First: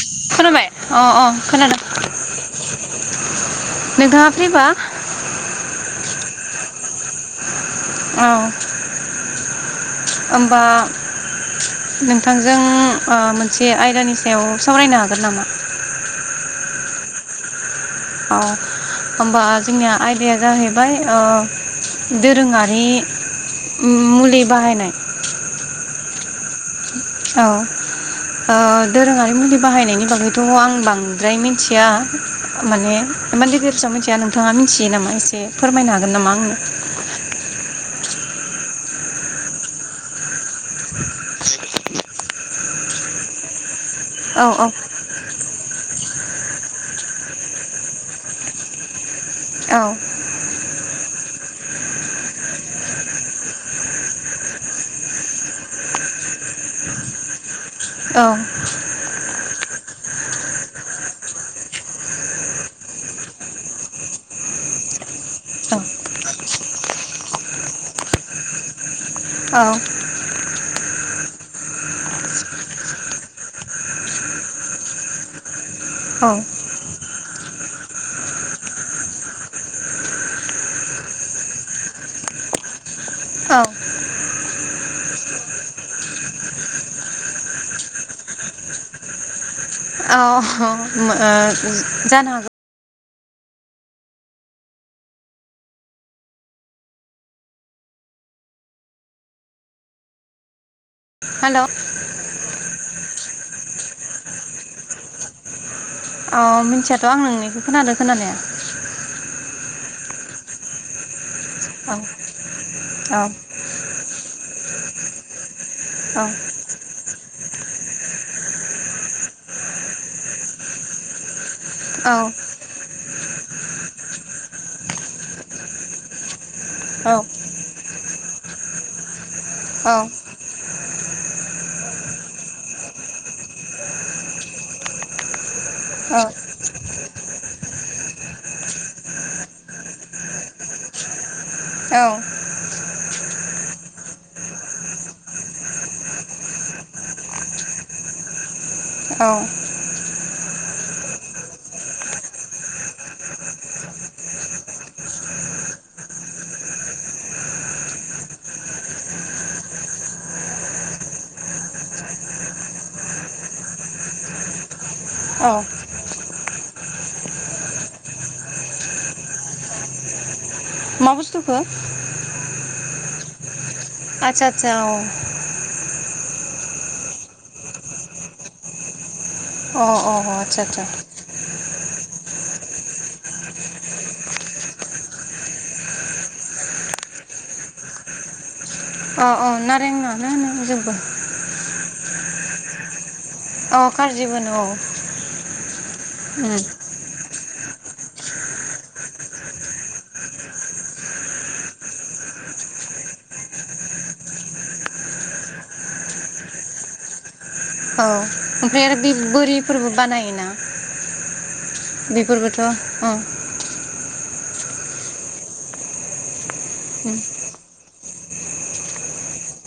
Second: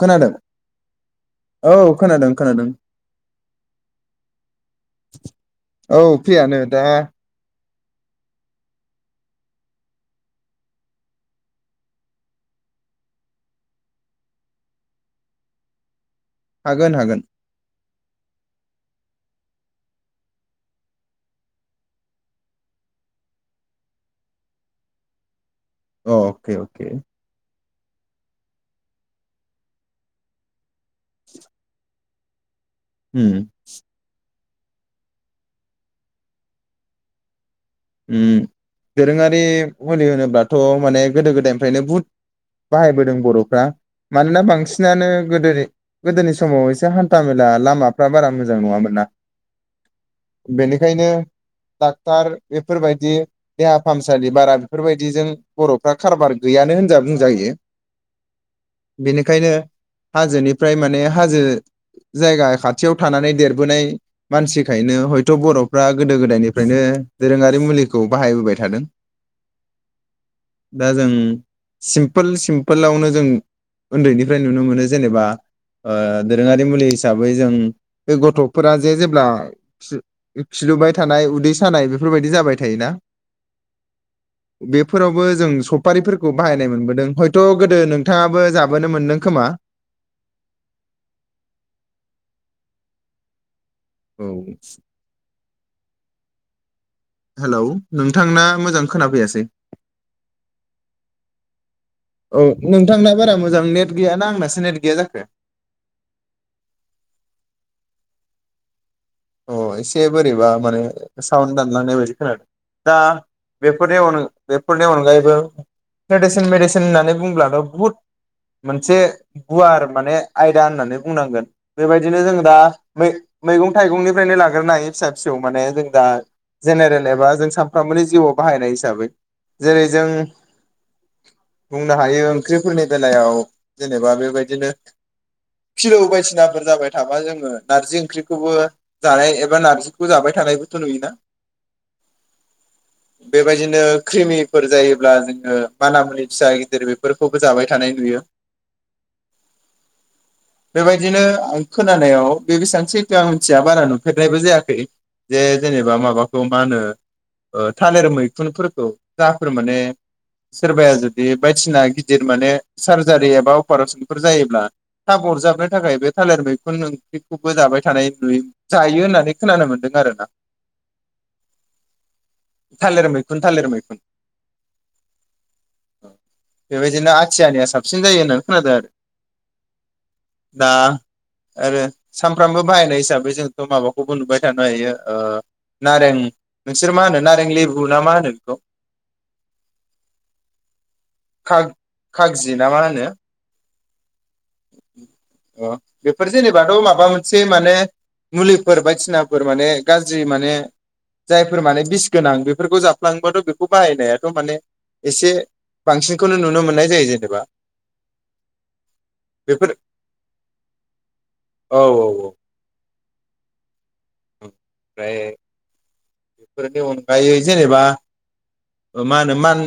खोनादों खोनाबाय अ अ औ खोनादों खोनादों खोनादों नोंथाङा फ्रिबा औ फैयानो दा औ ओमबा नोंथांजों ओ मोनसे आय दानि सायाव सावरायनो हागोन नामा हागोन हागोन औ होमबा जोंनिया आयदाया जाहैबाय ओ दोरोङारि मुलि बाहायनाय अ अके अके औ ओ दोरोङारि मुलि बाहायनायनि बागैथ' आं बांद्राय मिनथिया माने उम एमान गेदेर फिसा मोनथिया नों नोंथाङा मिथियो नामा एसे फोरमायनो हागोन नामा आंनो ओम दोरोङारि मुलि होनोब्ला थ' माने गोदो गोदायनिफ्रायनो बुहुत बाहायबोदों बर'फ्रा मानोना औ औ बांसिनानो गोदोनि गोदोनि सम समाव एसे हान्था मेला लामाफ्रा बारा मोजां नङामोन ना औ बेनिखायनो डाक्टार बेफोरबायदि देहा फाहामसालि बारा बेफोरबायदिजों बर'फ्रा कारबार गैयानो होन बुंजायो बेनिखायनो हाजोनिफ्राय माने हाजो जायगा खाथियाव थानानै देरबोनाय मानसिखायनो हयथ' औ बर'फ्रा गोदो गोदायनिफ्रायनो दोरोङारि मुलिखौ बाहायबोबाय थादों दा जों सिमपोल सिम्पोलावनो जों उन्दैनिफ्राय नुनो मोनो जेनेबा ओ औ दोरोङारि मुलि हिसाबै जों बे गथ'फोरा जे जेब्ला खि खिलुबाय थानाय उदै सानाय बेफोरबायदि जाबाय थायोना औ बेफोरावबो जों सपारि फोर खौ बाहायनाय मोनबोदों हयथ' गोदो नोंथाङाबो जाबोनो मोनदों खोमा। औ हो ओ जानो हागौ औ हेलौ नोंथांना मोजां खोनाफैयासै हेलौ औ नोंथांना बारा मोजां नेट गैयाना आंनासो नेट गैया जाखो औ मिथियाथ' आं नोंनिखौ खोनादों खोनानाया [inaudible] अ एसे बोरैबा माने साउन औ दानलांनाय बायदि खोनादों दा औ बेफोरनि अन बेफोरनि अनगायैबो ट्रेडिसेन मेडिसिन होननानै बुंब्लाथ' बुहुद मोनसे गुवार माने आयदा होननानै बुंनांगोन औ बेबायदिनो जों दा मै मैगं फुंनिफ्रायनो लाग्रोनो हायो फिसा फिसौ माने जों दा जेनेरेल एबा जों सानफ्रामबोनि जिउआव बाहायनाय जा हिसाबै जेरै औ जों बुंनो हायो ओंख्रिफोरनि बेलायाव जेनेबा बेबायदिनो फिलौ बायदिसिनाफोर जाबाय थाबा जोङो नारजि ओंख्रिखौबो जानाय एबा नारजिखौ जाबाय थानायबोथ' नुयोना औ बेबायदिनो क्रिमिक फोर जायोब्ला जोङो मानामुनि फिसा गिदिर बेफोरखौबो जाबाय थानाय नुयो औ बेबायदिनो आं खोनानायाव बे बेसेबां सैथो आं मिनथिया बारा नुफेरनायबो जायाखै जे जेनेबा माबाखौ मा होनो ओ थालिर मैखुनफोरखौ जाफोर माने सोरबाया जुदि बायदिना गिदिर माने सार्जारि एबा अपारेशनफोर जायोब्ला थाब औ अरजाबनो थाखाय बे थालिर मै फोरनो बिखौबो जाबाय थानाय नुयो जायो होननानै खोनानो मोन्दों आरो ना मा बुस्थुखौ थालिर थालिर आथसा आथसा औ बेबायदिनो आथियानिया साबसिन जायो होननानै खोनादों आरो अ अ अ आदसा आदसा सामफ्रामबो बाहायनायसै हिसाबै जोंथ माबाखौबो नुबाय थानो हायो ओ नारें नोंसोर मा होनो नारें लेबु ना मा होनो बेखौ अ अ नारें आनो होनो जोंबो खाग खागजि ना मा होनो औ कारजिबो होनो औ से माने मुलिफोर बायदिसिनाफोर माने गाज्रि माने जायफोर माने बिस गोनां बेफोरखौ जाफ्लांबाथ बेखौ बाहायनायाथ माने एसे बांसिनखौनो नुनो मोननाय जायो जेनेबा औ ओमफ्राय आरो बे बेफोर बोरिफोरबो बानायोना औ औ बेफोरबोथ ओं [inaudible] ओमफ्राय फोरनि अनगायै जेनेबा ओ मा होनो मान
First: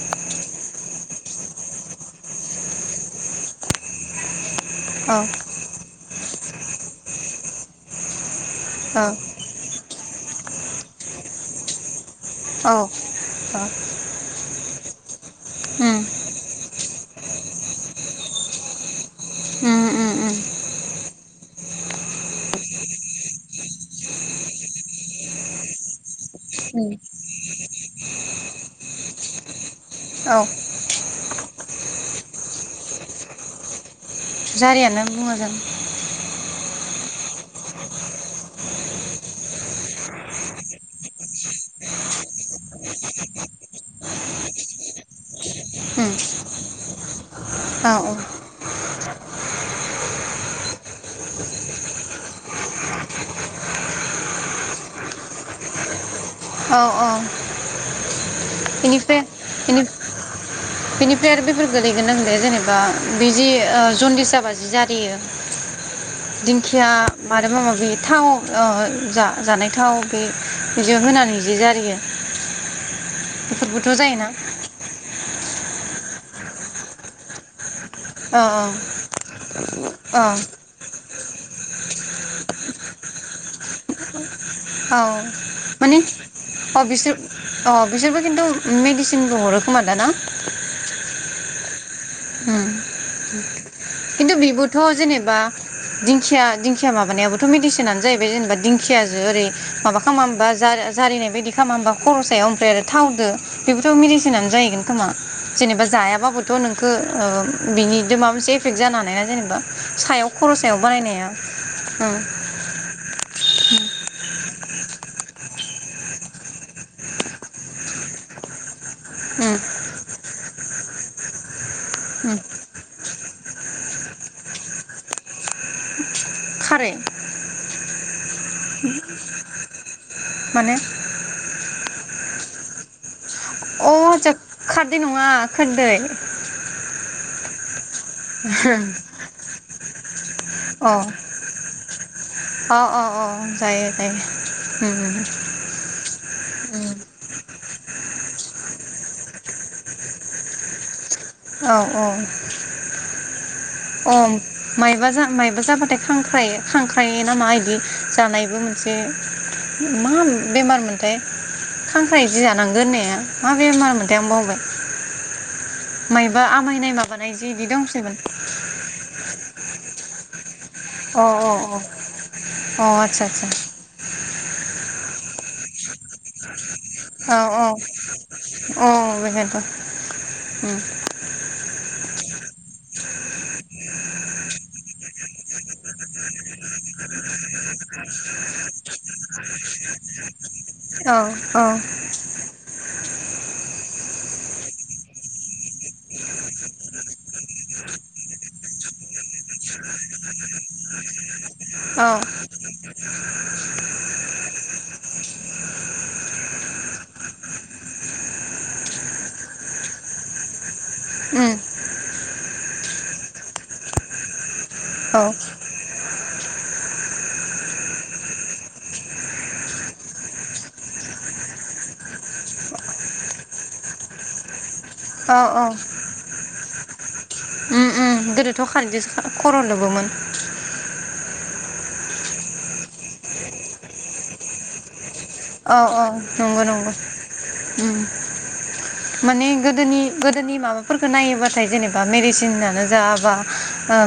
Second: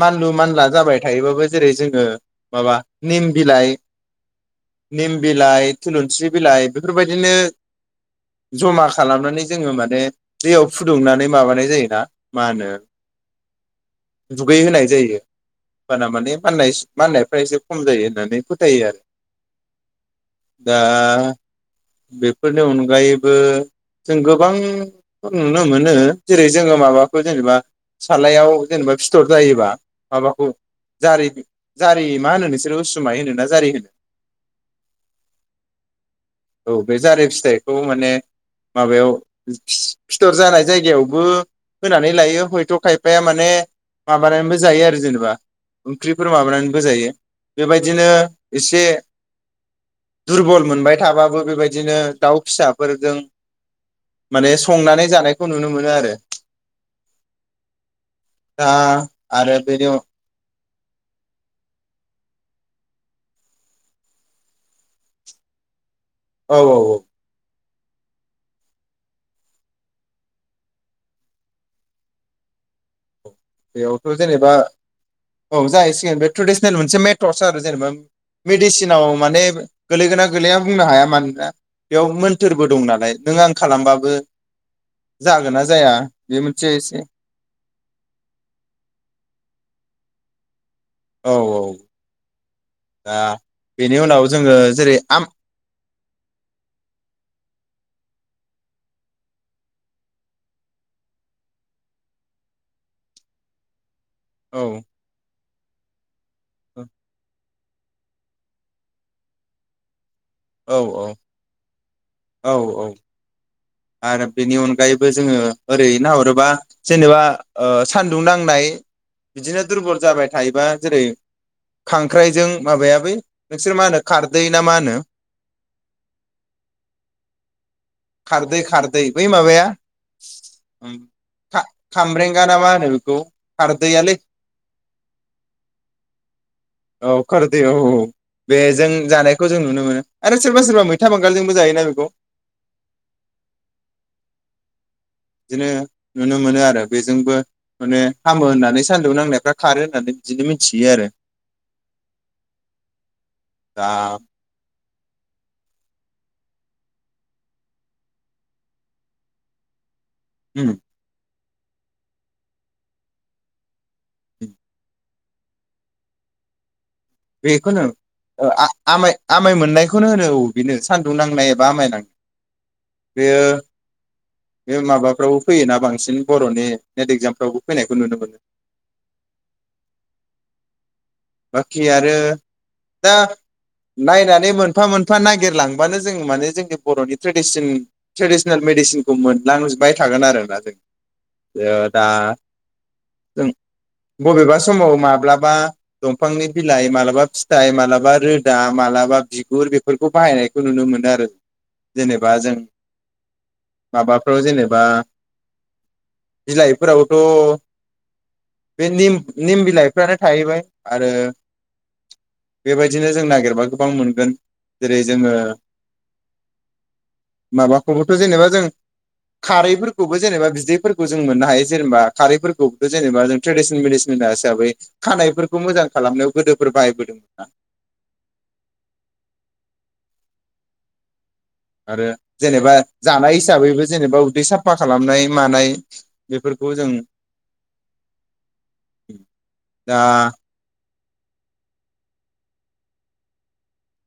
मानलु मानला जाबाय थायोबाबो जेरै- जोंङो माबा निम बिलाइ निम बिलइ थुलुन सि बिलाइ बेफोरबायदिनो जमा औ खालामनानै जोङो माने दैयाव फुदुंनानै माबानाय जायोना। माहोनो दुगै होनाय जायो माना माने माननाय माननायफ्रा एसे खम जायो होननानै फोथायो आरो औ औ दा बेफोरनि अनगायैबो जों गोबां नुनो मोनो जेरै- जोङो माबाखो जेनेबा सालायाव जेनेबा फिथर जायोबा औ माबाखौ जारि जारि मा होनो नोंसोरो उसुमाय होनो ना जारि होनो? जारियानो बुंङो जों। औ बे जारि फिथाइखौ माने माबायाव [inaudible] फिथर जानाय जायगायावबो होनानै लायो हयथ' खायफाया माने माबानानैबो जायो आरो जेनेबा ओंख्रिफोर माबानानैबो जायो औ बेबायदिनो एसे दुरबल मोनबाय थाबाबो बेबायदिनो दाउ फिसाफोरदों माने संनानै जानायखौ नुनो मोनो आरो औ दा बेनिफ्राय आरो बेनि अ बेनिफ्राय आरो बेफोर गोलैगोनना गोलैआ जेनेबा बे जि ओ जनदिस जाबा जि जारियो औ औ दिंखिया औ मादोबा माबा बे थाव ओ जा-जानाय थाव बे बेजो होनानै जे जारियो बेफोरबोथ' बेयावथ' जायोना जेनेबा औ जाहैसिगोन बे ट्रेडिसनेल मोनसे मेथडस आरो जेनेबा औ मेडिसिनाव माने औ गोलैगोना गोलैना बुंनो हाया माने दा बेयाव मोन्थोरबो दं नालाय नों आं खालामबाबो औ जागोन ना जाया माने बे मोनसे अ एसे बिसो अ बिसोरबो किनथु मेडिसिनबो हरो खोमा दा ना औ औ उम दा बेनि उनाव खिन्थु जोङो बेबोथ' जेरै आम जेनेबा दिंखिया दिंखिया माबानायाबोथ' मिदिसि नानो जाहैबाय जेनेबा दिंखियाजो ओरै माबा खालामा ओमबा जा-जारिनाय बायदि खालामा ओमबा खल सायाव ओफ्राय आरो थाव दो बेबो थ' मेडिसिनानो औ जाहैगोन खोमा। जेनेबा जायाबाबोथ' [unintelligible] बिनि दिमाबोसो एफेक्ट जानो हानायना जेनेबा सायाव खर' औ सायाव बारायनाया ओ औ औ आरो बेनि अनगायैबो जोङो ओरै नाहरोबा जेनेबा ओ सान दुं नांनाय ओम बिदिनो दुरबल जाबाय थायोबा जेरै - ओम खांख्राइजों माबाया बै नोंसोर मा होनो खारदै ना मा होनो? खारै। खारदै खारदै बै माब माने खा खामब्रेंगा ना मा होनो बेखौ अ खारदैआलै आदसा खारदै नङा खोरदै औ खोर दे औ बे जों जानायखौ जों नुनो मोनो आरो सोरबा सोरबा अ मैथा बांगालजोंबो जायोना बेखौ? अ अ अ जायो जायो ओम बिदिनो नुनो मोनो आरो ओम बेजोंबो माने हामो होन्नानै सान्दुं नांनायफ्रा खारो होन्नानै बिदिनो मिथियो आरो औ औ दा औ माइबा जा माइबा जाबाथाय खांख्राइ खांख्राइना मा इदि जानायबो मोनसे मा बेमार मोनथाय? खांख्राय जि जानांगोन होन्नाया मा बेमार मोन? दे मबे? माइबा आमायनाय मा बेखौनो ओ आ आमाय आमाय मोननायखौनो होनो औ। बेनो सान्दुं अ नांनाय एबा अ आमाय नां अ आदसा बेयो आदसा बे माबाफ्राव फैयोना बांसिन बर'नि नेट एगजामफ्रावबो औ फैनायखौ नुनो मोनो औ अ बेखथ' उम बाखि आरो दा नायनानै मोनफा मोनफा नागिरलांबानो जों माने जोंनि बर'नि टे बेसनि ट्रेडिनेल मेडिसिनखौमोन लांजोबबाय थागोन आरोना जों औ औ ओं बबेबा समाव माब्लाबा दंफांनि बिलाइ मालाबा फिथाइ मालाबा रोदा मालाबा बिगुर बेफोरखौ बाहायनायखौ नुनो मोनो आरो औ जेनेबा जों माबाफोराव जेनेबा बिलाइफोरावथ' बे निम निम बिलाइफ्रानो थाहैबाय आरो उम बेबायदिनो जों नागिरबा गोबां मोनगोन जेरै औ जोङो माबाखौबोथ' जेनेबा जों खारैफोरखौबो जेनेबा बिदैफोरखौ जों मोननो हायो जेनेबा खारैफोरखौबोथ' जेनेबा जों ट्रेडिसनेल मेडिसिन मोना हिसाबै औ औ खानायफोरखौ मोजां खालामनायाव गोदोफोर बाहायबोदोंमोन उम उम गोदोथ' खारैजोंसो खर' लोबोमोन [inaudible] आरो जेनेबा जानाय हिसाबैबो जेनेबा उदै साफा खालामनाय मानाय औ औ नंगौ बेफोरखौ जों नंगौ उम माने दा गोदोनि गोदोनि माबा फोरखो नायोबाथाय जेनेबा मेडिसिनानो जा बा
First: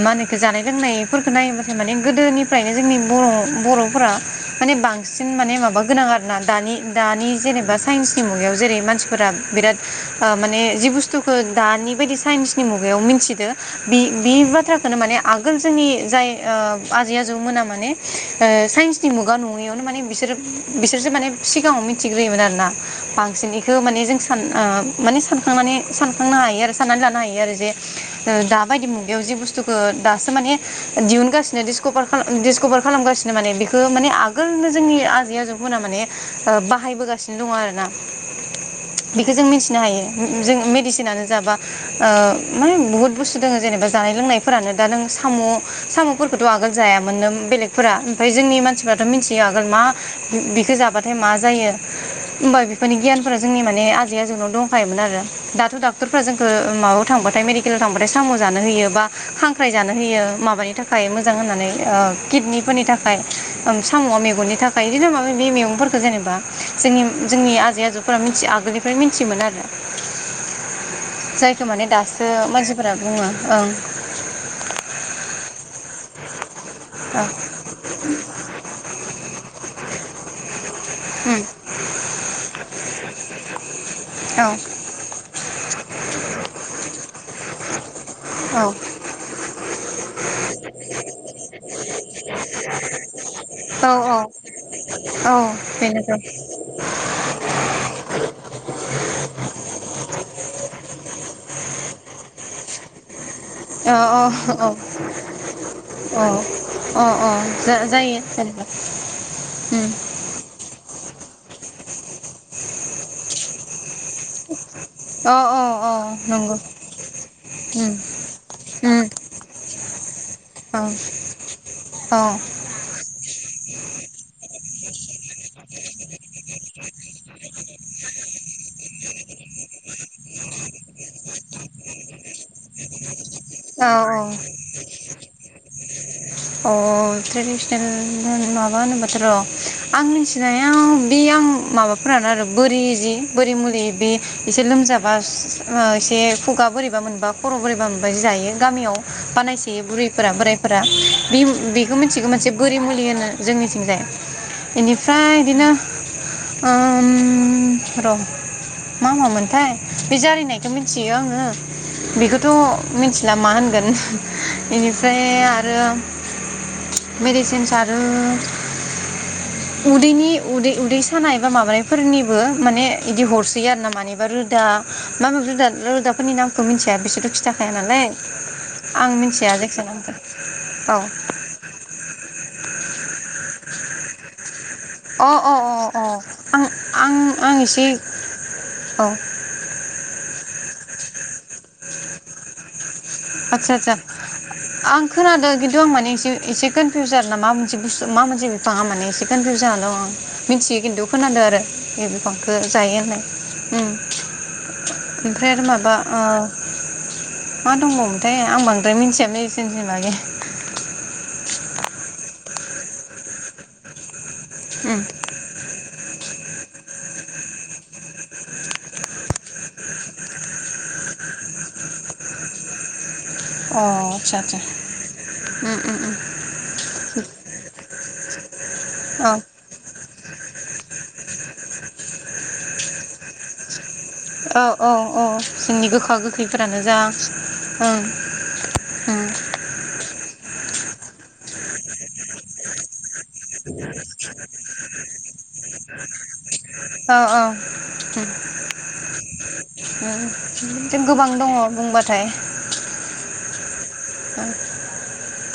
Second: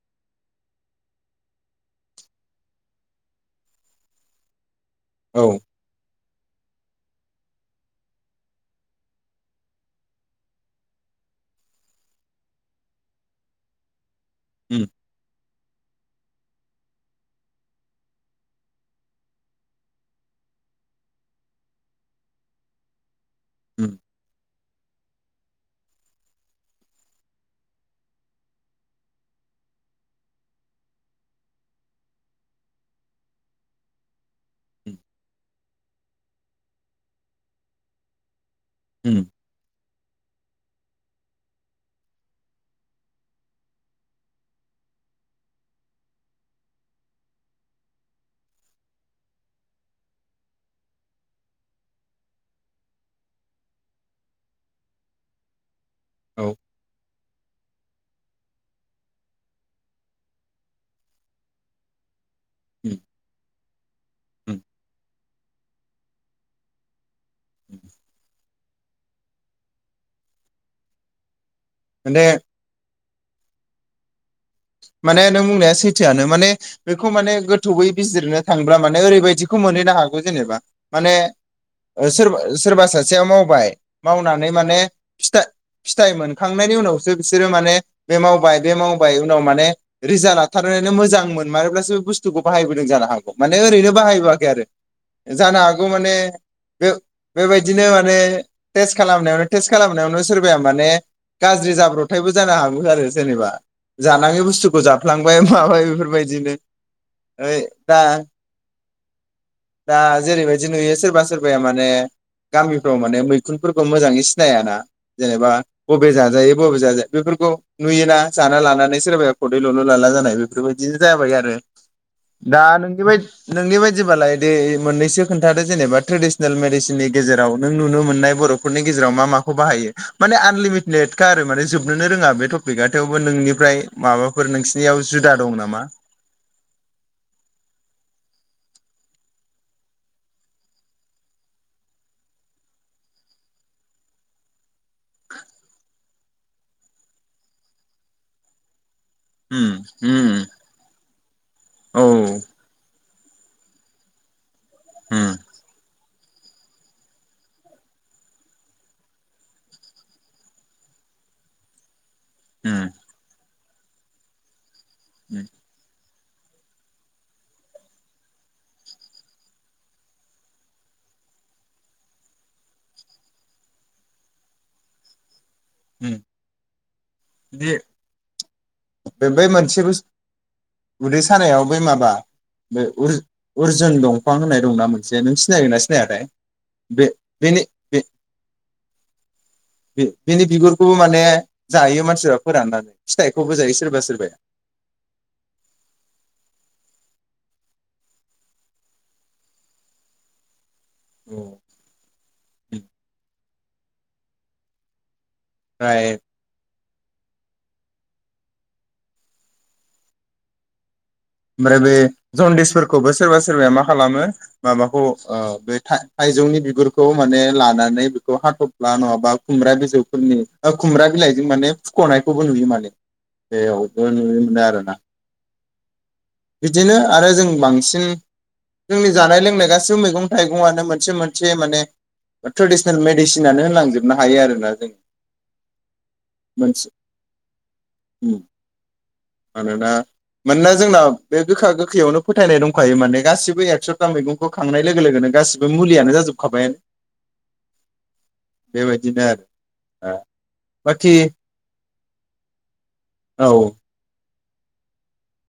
मा होनोखो जानाय लोंनायफोरखो नायोबाथाय माने गोदोनिफ्रायनो जोंनि बर' बर'फोरा माने बां सिन औ माने माबा गोनां आरो ना दानि दानि जेनेबा साइन्सनि मुगायाव जेरै मानसिफोरा बिराद ओ माने जि बुस्थुखौ दानि बायदि साइन्सनि मुगायाव मिथिदो बि बि उम बाथ्राखोनो माने आ गोल जोंनि जाय ओ आजै आजौमोना माने ओ साइन्सनि मुगा नङैआवनो माने बिसोरो बिसो रसो माने सिगाङाव मिथिग्रोमोन आरोना बां सिननिखो उम माने जों सान ओ माने सानखांनानै सानखांनो हायो आरो साननानै लानो हायो आरो जे दाबायदि मुगायाव जि बुस्थुखौ दासो माने दिहुनगासिनो डिसकभार खालाम दिसकभार खालामगासिनो माने बेखो माने आगोलनो जोंनि आजै आजौ मोना माने ओ बाहायबोगासिनो दङ आरो ना उम बेखो जों मिथिनो हायो। उम उम जों मेडिसिनानो जा बा ओ मा बुहुत बुस्थु दङ जेनेबा जानाय लोंनायफोरानो दा नों साम' साम'फोरखौथ' आगोल जायामोननो बेलेगफोरा बेखो जाबाथाय मा जायो होमबा बेफोरनि गियानफोरा जोंनि माने आजै आजौनाव दंखायोमोन आरो दाथ' दाख क्टरफोरा जोंखो औ माबाव थांबथाय मेदि केलाव थांबाथाय साम' जानो होयो बा खांख्राइ जानो होयो माबानि थाखाय मोजां होननानै ओ किडनिफोरनि उम थाखाय ओं साम'आ मेगननि उम था जायनो जों मायबा मायबि मैगंफोरखो जेनेबा जोंनि जोंनि आजै आजौफोरा आगोलनिफ्रायथियोन आरो माने दासो मानसिफोरा बुङो ओं माने नों बुंनाया सै थोआनो माने बेखौ औ माने गोथौैवै बिजिरनो थांबा माने ओरैबायदिखौ मोनैनो हागौ जेनेबा माने उम सोरबा सासेया मावबाय औ मावनानै माने फिथाय फिथाय मोनखांनयनि उनावसो बिसोरो माने बे मावबाय बे मावबाय उनाव माने रिजाल्ट लाथारनयानो मोजां मोनमारोब्लासो बुस्थुखौ बाहायबोदों जानो हागौ माने औ ओरैनो औ बाहायबोआखै आरो औ जानो हागौ माने बेनोथ' बे बेबायदिनो माने टेस्ट खालामनायावनो टेस्ट खालामनायावनो सोरबाया माने गाज्रि जाब्र थायबो जानो हागौ आरो जेनेबा औ औ जानाङि औ बुस्थुखौ जाफ्लांबाय माबाय औ बेफोरबायदिनो अ अ ओइ दा जायो जेनेबा दा जेरैबायदि नुयो सोर रबा सोरबाया माने गामिफ्राव माने मैखुनफोरखौ मोजाङै सिनाया ना। अ जेनेबा अ अ बबे जाजायो नंगौ बबे जाजाया बेफोरखौ उम नुयोना जाना लाना लानानै उम सोरबाया खदै ल'ल लाला जानाय औ बेफोरबायदिनो जाबाय आरो औ दा नोंनि बायदि नोंनि बायदिबालाय दे मोननैसो खोनथादो जेनबा ट्रेन्सलेसन मेडिसिन नि गेजेराव नों नुनो मोननाय बर'फोरनि गेजेराव मा माखौ बाहायो मानि आन लामिट लेट खा आरो माने जोबनो रोङा बे थफिखा थेवबो नोंनि ओमफ्राय औ माबाफोर नोंसिनियाव जुदा दं ना मा? अ ट्रेडिसनेल माबा होनोब्लााथ' र' आं मिथिनायाव बे आं माबाफोरानो आरो बोरि जि बोरि मुलि बे एसे लोमजाबा एसे खुगा बोरैबा मोनबा खर' बोरैबा मोनबा जि जायो गामियाव उम बानायसोयो बुरैफोरा उम बोरायफोरा बे-बेखौ औ मिथिगौ मोनसे बोरि मुलि होनो जोंनिथिंजाय। उम बेनिफ्राय इदिनो ओम र' मा मामोनथाय बे जारिनायखौ मिथियो आङो बेखौथ' उम मिथिला मा होन? [unintelligible] बेनिफ्राय आरो मेडिसिनस आरो उदैनि उदै-उदै सानाय बा माबानायफोरनिबो माने बिदि हरसै आरो ना मानिबा रोदा बा रोदा उम रोदाफोरनि नामखौ मिन्थिया बिसोर जाखाया दे नालाय [inaudible] आं बे बै मिथिया मोनसे जायखिया बुस नामखौ औ। उदै सानायाव बे माबा बे अर्जु-अर्जुन दंफां होननाय दंना मोनसे औ नों अ सिनायगोन ना अ सिनायथाय अ आं बे आं आं बेनि एसे बे औ बे बेनि बिगुर खौबो माने जायो मानसिफ्रा फोराननानै फिथाइ आदसा आतसा आं खोनादो खिन्थु आं माने एसे एस से कोनफिउ आरो ना मासे बुस मा मोनसे बिफाङा माने एसे कोनफिउ जाना दं आं मिथियो खिन्थु खोनादों आरो ओमफ्राय बे बिफांखौ जायो होननाय। औ ओमफ्राय आरो बा ओ मा दंबावोमोनथाय आं बांद्राय मिथिया मेडिसिन बागै। ओमफ्राय बे जनदिसफोरखौबो सोरबा सोरबाया मा खालामो उम माबाखौ ओ बे था थाइजौनि बिगुरखौ माने लानानै बेखौ हाथ'फ्ला नङाबा खुमब्रा बिजौफोरनि ओ खुमब्रा बिलाइजों माने फुख'नायखौबो नुयो माने। अ बेयावबो नुनो आटसा आतसा मोनो आरोना उम उम उम बिदिनो आरो जों बांसिन जोंनि जानाय लोंनाय गासिबो मैगं थाइगं गङानो मोनसे मोनसे माने ट्रेडिशनेल मेडिसिनानो होनांजोब औ औ औ जोंनि गोखा गोखैफोरानो मोनसे जा ओं‌ उम। मानोना मानोना जोंना बे गोखा गोखैयावनो फोथायनाय दंखायो माने गासिबो एकस'था मैगंखौ खांनाय लोगो लोगोनो गासिबो मुलियानो जाजोबखाबायानो औ औ बेबायदिनो आरो जों बाखि गोबां दङ बुंबा फ्राय औ औ